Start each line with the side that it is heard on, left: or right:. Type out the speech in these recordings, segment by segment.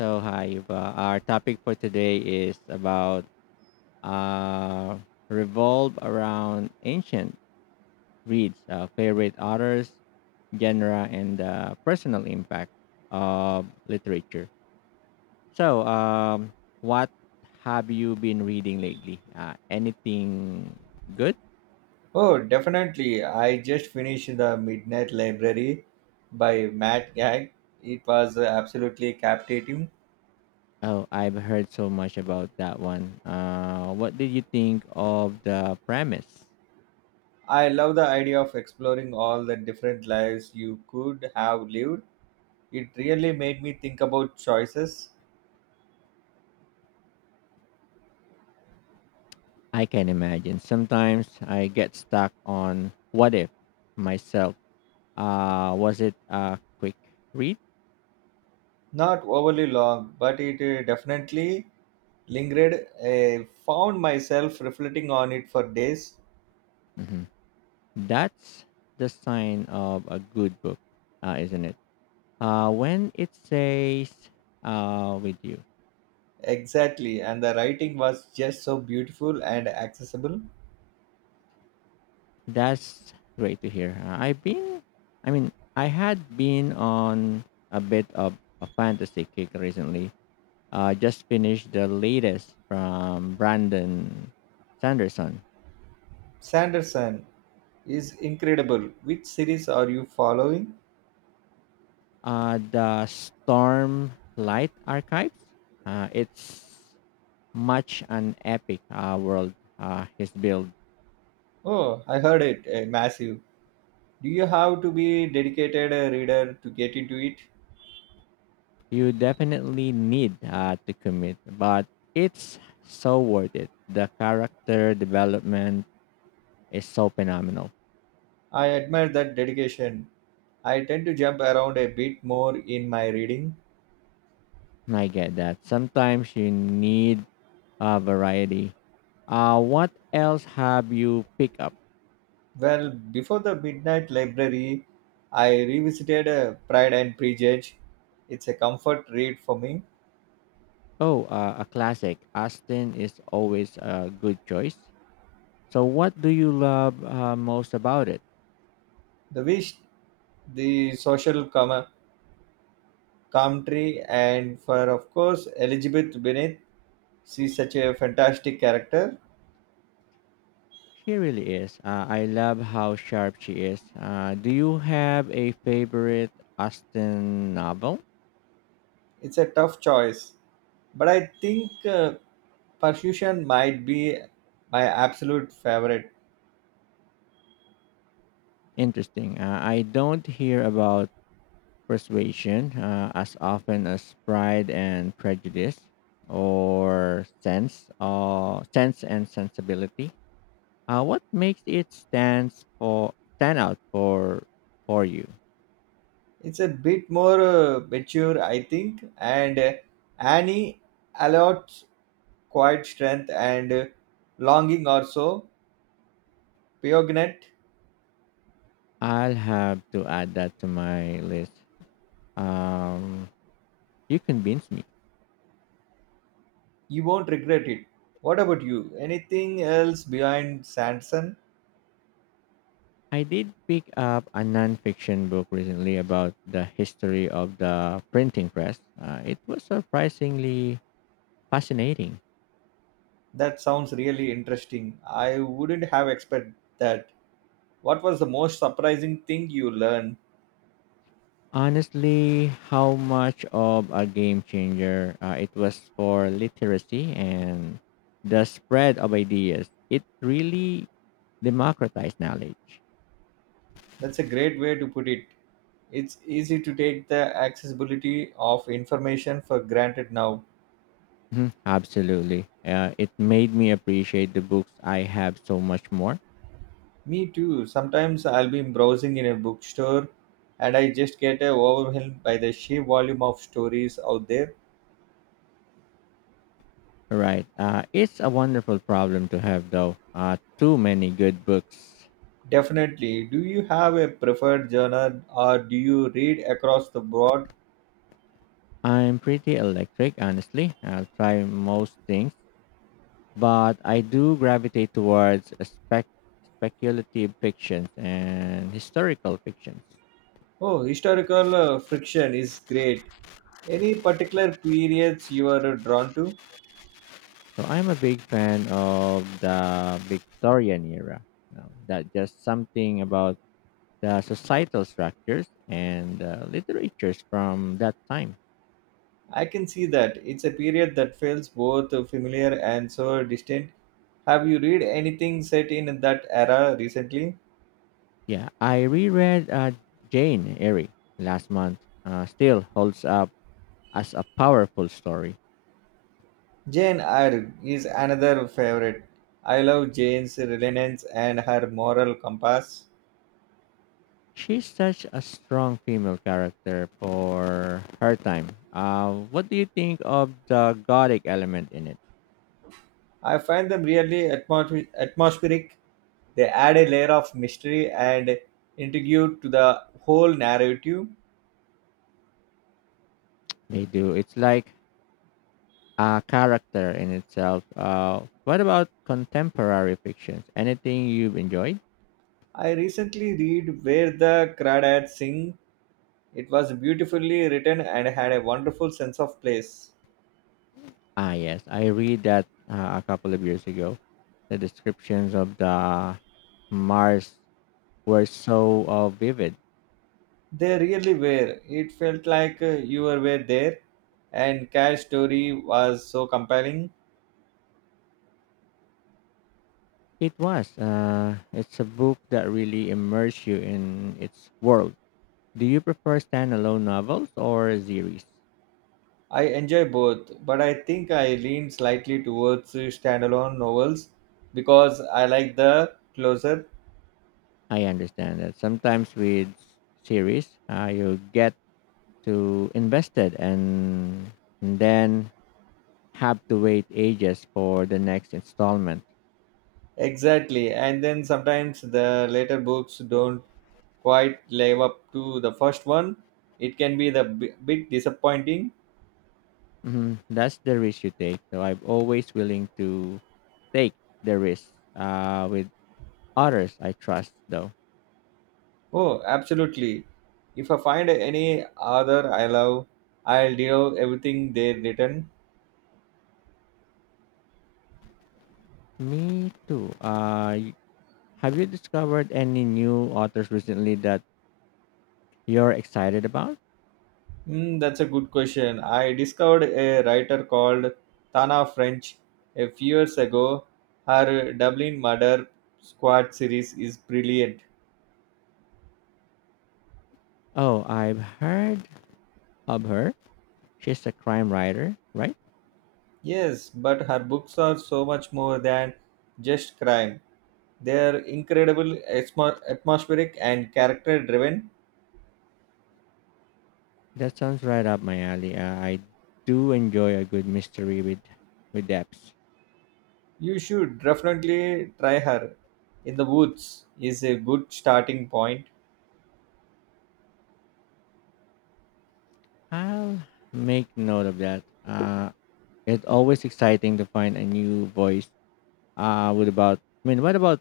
left: So hi, Yuba. Our topic for today is about uh, revolve around ancient reads, favorite authors, genre, and personal impact of literature. So what have you been reading lately? Anything good?
right: Oh, definitely. I just finished The Midnight Library by Matt Gag. It was absolutely captivating.
left: Oh, I've heard so much about that one. What did you think of the premise?
right: I love the idea of exploring all the different lives you could have lived. It really made me think about choices.
left: I can imagine. Sometimes I get stuck on what if myself. Was it a quick read?
right: Not overly long, but it definitely lingered. I found myself reflecting on it for days.
left: hmm That's the sign of a good book, isn't it? When it says with you,
right: Exactly, and the writing was just so beautiful and accessible.
left: that's great to hear. I had been on a bit of a fantasy kick recently. I just finished the latest from Brandon Sanderson.
right: Sanderson, is incredible. Which series are you following?
left: The Stormlight Archives. It's much an epic world he's built.
right: Oh, I heard it. Massive. Do you have to be dedicated reader to get into it?
left: You definitely need to commit, but it's so worth it. The character development is so phenomenal.
right: I admire that dedication. I tend to jump around a bit more in my reading.
left: I get that. Sometimes you need variety. What else have you picked up?
right: Well, before the Midnight Library, I revisited Pride and Prejudice. It's a comfort read for me.
left: Oh, a classic. Aston is always a good choice. So, what do you love most about it?
right: The wish, the commentary, and for of course Elizabeth Bennet. She's such a fantastic character.
left: She really is. I love how sharp she is. Do you have a favorite Austen novel?
right: It's a tough choice, but I think Persuasion might be my absolute favorite.
left: Interesting. I don't hear about Persuasion as often as Pride and Prejudice or Sense and Sensibility. What makes it stand out for you?
right: It's a bit more mature, I think, and Annie allots quiet strength and longing also. Piognette,
left: I'll have to add that to my list. Um, You convinced me.
right: you won't regret it. What about you? Anything else behind Sanson?
left: I did pick up a nonfiction book recently about the history of the printing press. It was surprisingly fascinating.
right: That sounds really interesting. I wouldn't have expected that. What was the most surprising thing you learned?
left: Honestly, how much of a game changer it was for literacy and the spread of ideas. It really democratized knowledge.
right: That's a great way to put it. It's easy to take the accessibility of information for granted now.
left: Mhm. Absolutely. It made me appreciate the books I have so much more.
right: Me too. Sometimes I'll be browsing in a bookstore and I just get overwhelmed by the sheer volume of stories out there.
left: Right. It's a wonderful problem to have, though. Too many good books.
right: Definitely. Do you have a preferred genre or do you read across the board?
left: I'm pretty electric, honestly. I'll try most things, but I do gravitate towards speculative fictions and historical fictions.
right: Oh, historical friction is great. Any particular periods you are drawn to?
left: So I'm a big fan of the Victorian era. Now, that just something about the societal structures and literatures from that time.
right: I can see that. It's a period that feels both familiar and so distant. Have you read anything set in that era recently?
left: Yeah, I reread Jane Eyre last month. Still holds up as a powerful story.
right: Jane Eyre is another favorite. I love Jane's resilience and her moral compass.
left: She's such a strong female character for her time. What do you think of the gothic element in it?
right: I find them really atmospheric. They add a layer of mystery and intrigue to the whole narrative.
left: They do. It's like a character in itself. What about contemporary fictions? Anything you've enjoyed?
right: I recently read Where the Crawdads Sing. It was beautifully written and had a wonderful sense of place.
left: Ah, yes. I read that a couple of years ago. The descriptions of the Mars were so vivid.
right: They really were. It felt like you were there, and Cash's story was so compelling.
left: It was. It's a book that really immerses you in its world. Do you prefer standalone novels or series?
right: I enjoy both, but I think I lean slightly towards standalone novels because I like the closer.
left: I understand that sometimes with series, you get too invested and then have to wait ages for the next installment.
right: Exactly, and then sometimes the later books don't quite live up to the first one. It can be the bit disappointing.
left: Mhm. That's the risk you take. So I'm always willing to take the risk with others I trust, though.
right: Oh, absolutely. If I find any other I love, I'll devour everything they written.
left: Me too. Have you discovered any new authors recently that you're excited about?
right: Hmm, that's a good question. I discovered a writer called Tana French a few years ago. Her Dublin Murder Squad series is brilliant.
left: Oh, I've heard of her. She's a crime writer, right?
right: Yes, but her books are so much more than just crime. They are incredible, atmospheric, and character driven.
left: That sounds right up my alley. I do enjoy a good mystery with depth.
right: You should definitely try her. In the Woods is a good starting point.
left: I'll make note of that. It's always exciting to find a new voice. What about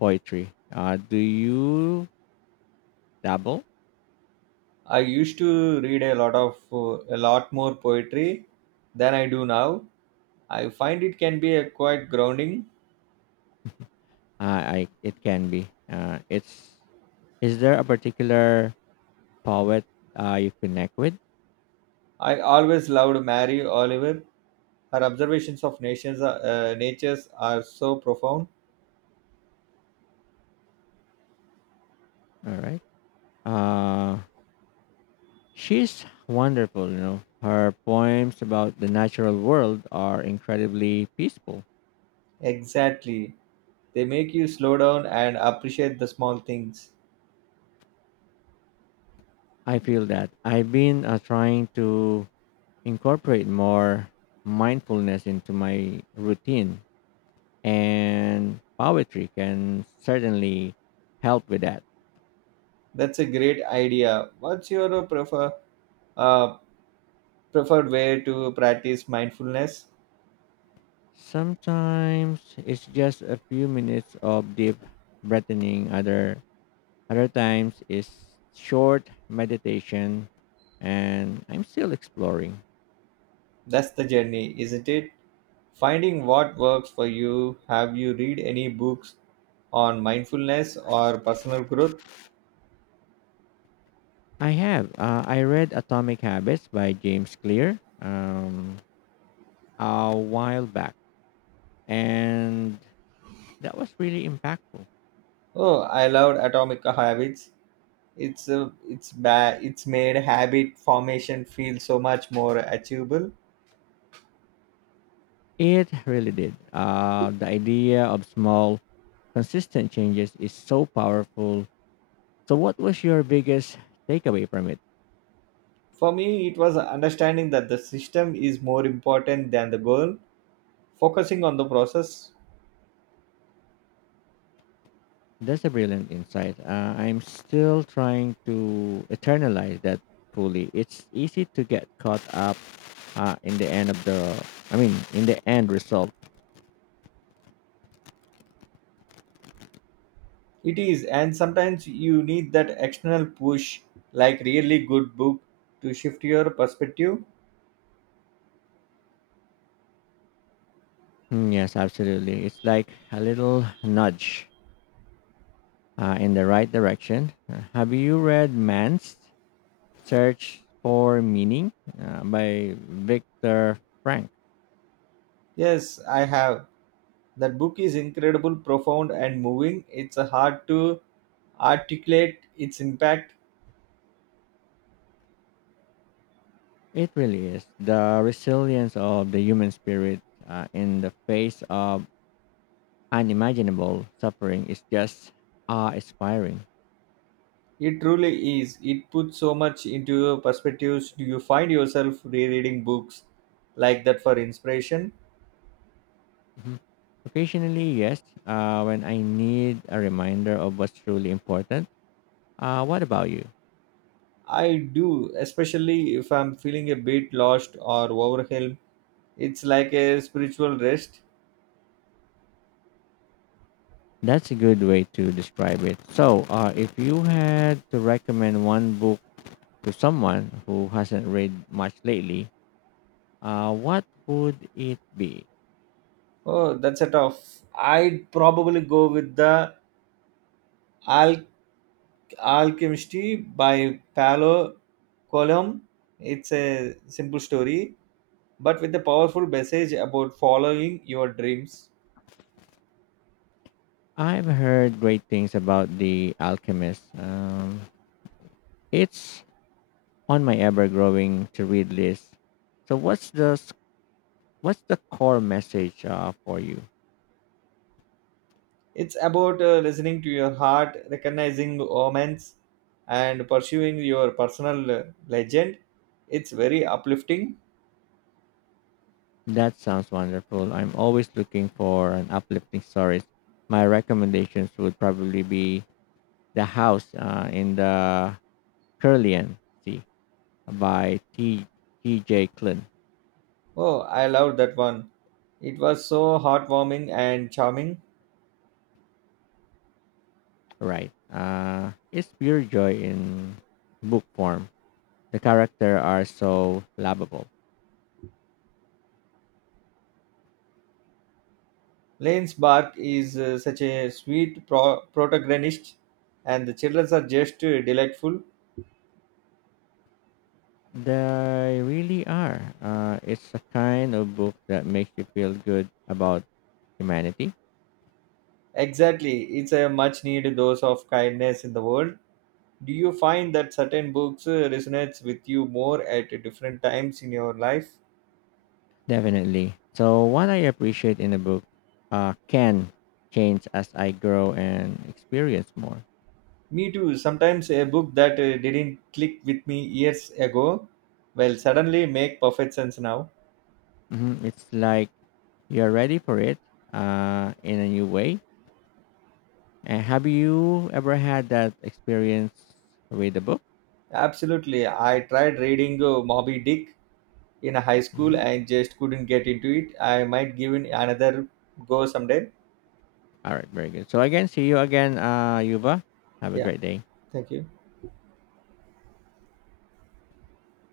left: poetry? Do you dabble?
right: I used to read a lot of a lot more poetry than I do now. I find it can be a quite grounding.
left: I it can be. It's Is there a particular poet you connect with?
right: I always loved Mary Oliver. Her observations of nations, natures are so profound.
left: All right. Uh, she's wonderful. You know, her poems about the natural world are incredibly peaceful.
right: Exactly. They make you slow down and appreciate the small things.
left: I feel that I've been trying to incorporate more mindfulness into my routine, and poetry can certainly help with that.
right: That's a great idea. What's your uh, preferred way to practice mindfulness?
left: Sometimes it's just a few minutes of deep breathing. Other times it's short meditation, and I'm still exploring.
right: That's the journey, isn't it? Finding what works for you. Have you read any books on mindfulness or personal growth?
left: I have. I read Atomic Habits by James Clear a while back, and that was really impactful.
right: Oh, I loved Atomic Habits. It's a it's bad it's made habit formation feel so much more achievable.
left: It really did. The idea of small, consistent changes is so powerful. So, what was your biggest takeaway from it?
right: For me, it was understanding that the system is more important than the goal, focusing on the process.
left: That's a brilliant insight. I'm still trying to eternalize that fully. It's easy to get caught up in the end of the, I mean, in the end result.
right: It is, and sometimes you need that external push, like really good book, to shift your perspective.
left: Mm, yes, absolutely. It's like a little nudge in the right direction. Have you read Man's Search for Meaning by Viktor Frank?
right: Yes, I have. That book is incredible, profound, and moving. It's hard to articulate its impact.
left: It really is the resilience of the human spirit in the face of unimaginable suffering is just awe inspiring.
right: It truly is. It puts so much into your perspectives. Do you find yourself rereading books like that for inspiration?
left: Mhm. Occasionally, yes, when I need a reminder of what's truly important. What about you?
right: I do, especially if I'm feeling a bit lost or overwhelmed. It's like a spiritual rest.
left: That's a good way to describe it. So, if you had to recommend one book to someone who hasn't read much lately, what would it be?
right: Oh, that's a tough. I'd probably go with the Al- Alchemistry by Paolo Coelho. It's a simple story, but with a powerful message about following your dreams.
left: I've heard great things about The Alchemist. It's on my ever growing to read list. So, what's the core message for you?
right: It's about listening to your heart, recognizing omens, and pursuing your personal legend. It's very uplifting.
left: That sounds wonderful. I'm always looking for an uplifting stories. My recommendations would probably be The House in the Caribbean Sea by T J. T.J. Klin.
right: Oh, I loved that one. It was so heartwarming and charming.
left: Right. It's pure joy in book form. The character are so lovable.
right: Lane's Bark is such a sweet protagonist, and the children are just delightful.
left: They really are. It's a kind of book that makes you feel good about humanity.
right: Exactly, it's a much needed dose of kindness in the world. Do you find that certain books resonates with you more at different times in your life?
left: Definitely. So what I appreciate in a book can change as I grow and experience more.
right: Me too. Sometimes a book that didn't click with me years ago will suddenly make perfect sense now.
left: It's like you're ready for it in a new way. And have you ever had that experience with a book?
right: Absolutely. I tried reading Moby Dick in high school
left: Mhm.
right: and just couldn't get into it. I might give it another go someday.
left: All right, very good. So again, see you again, Yuva. Have a
right: Yeah,
left: great day.
right: thank you.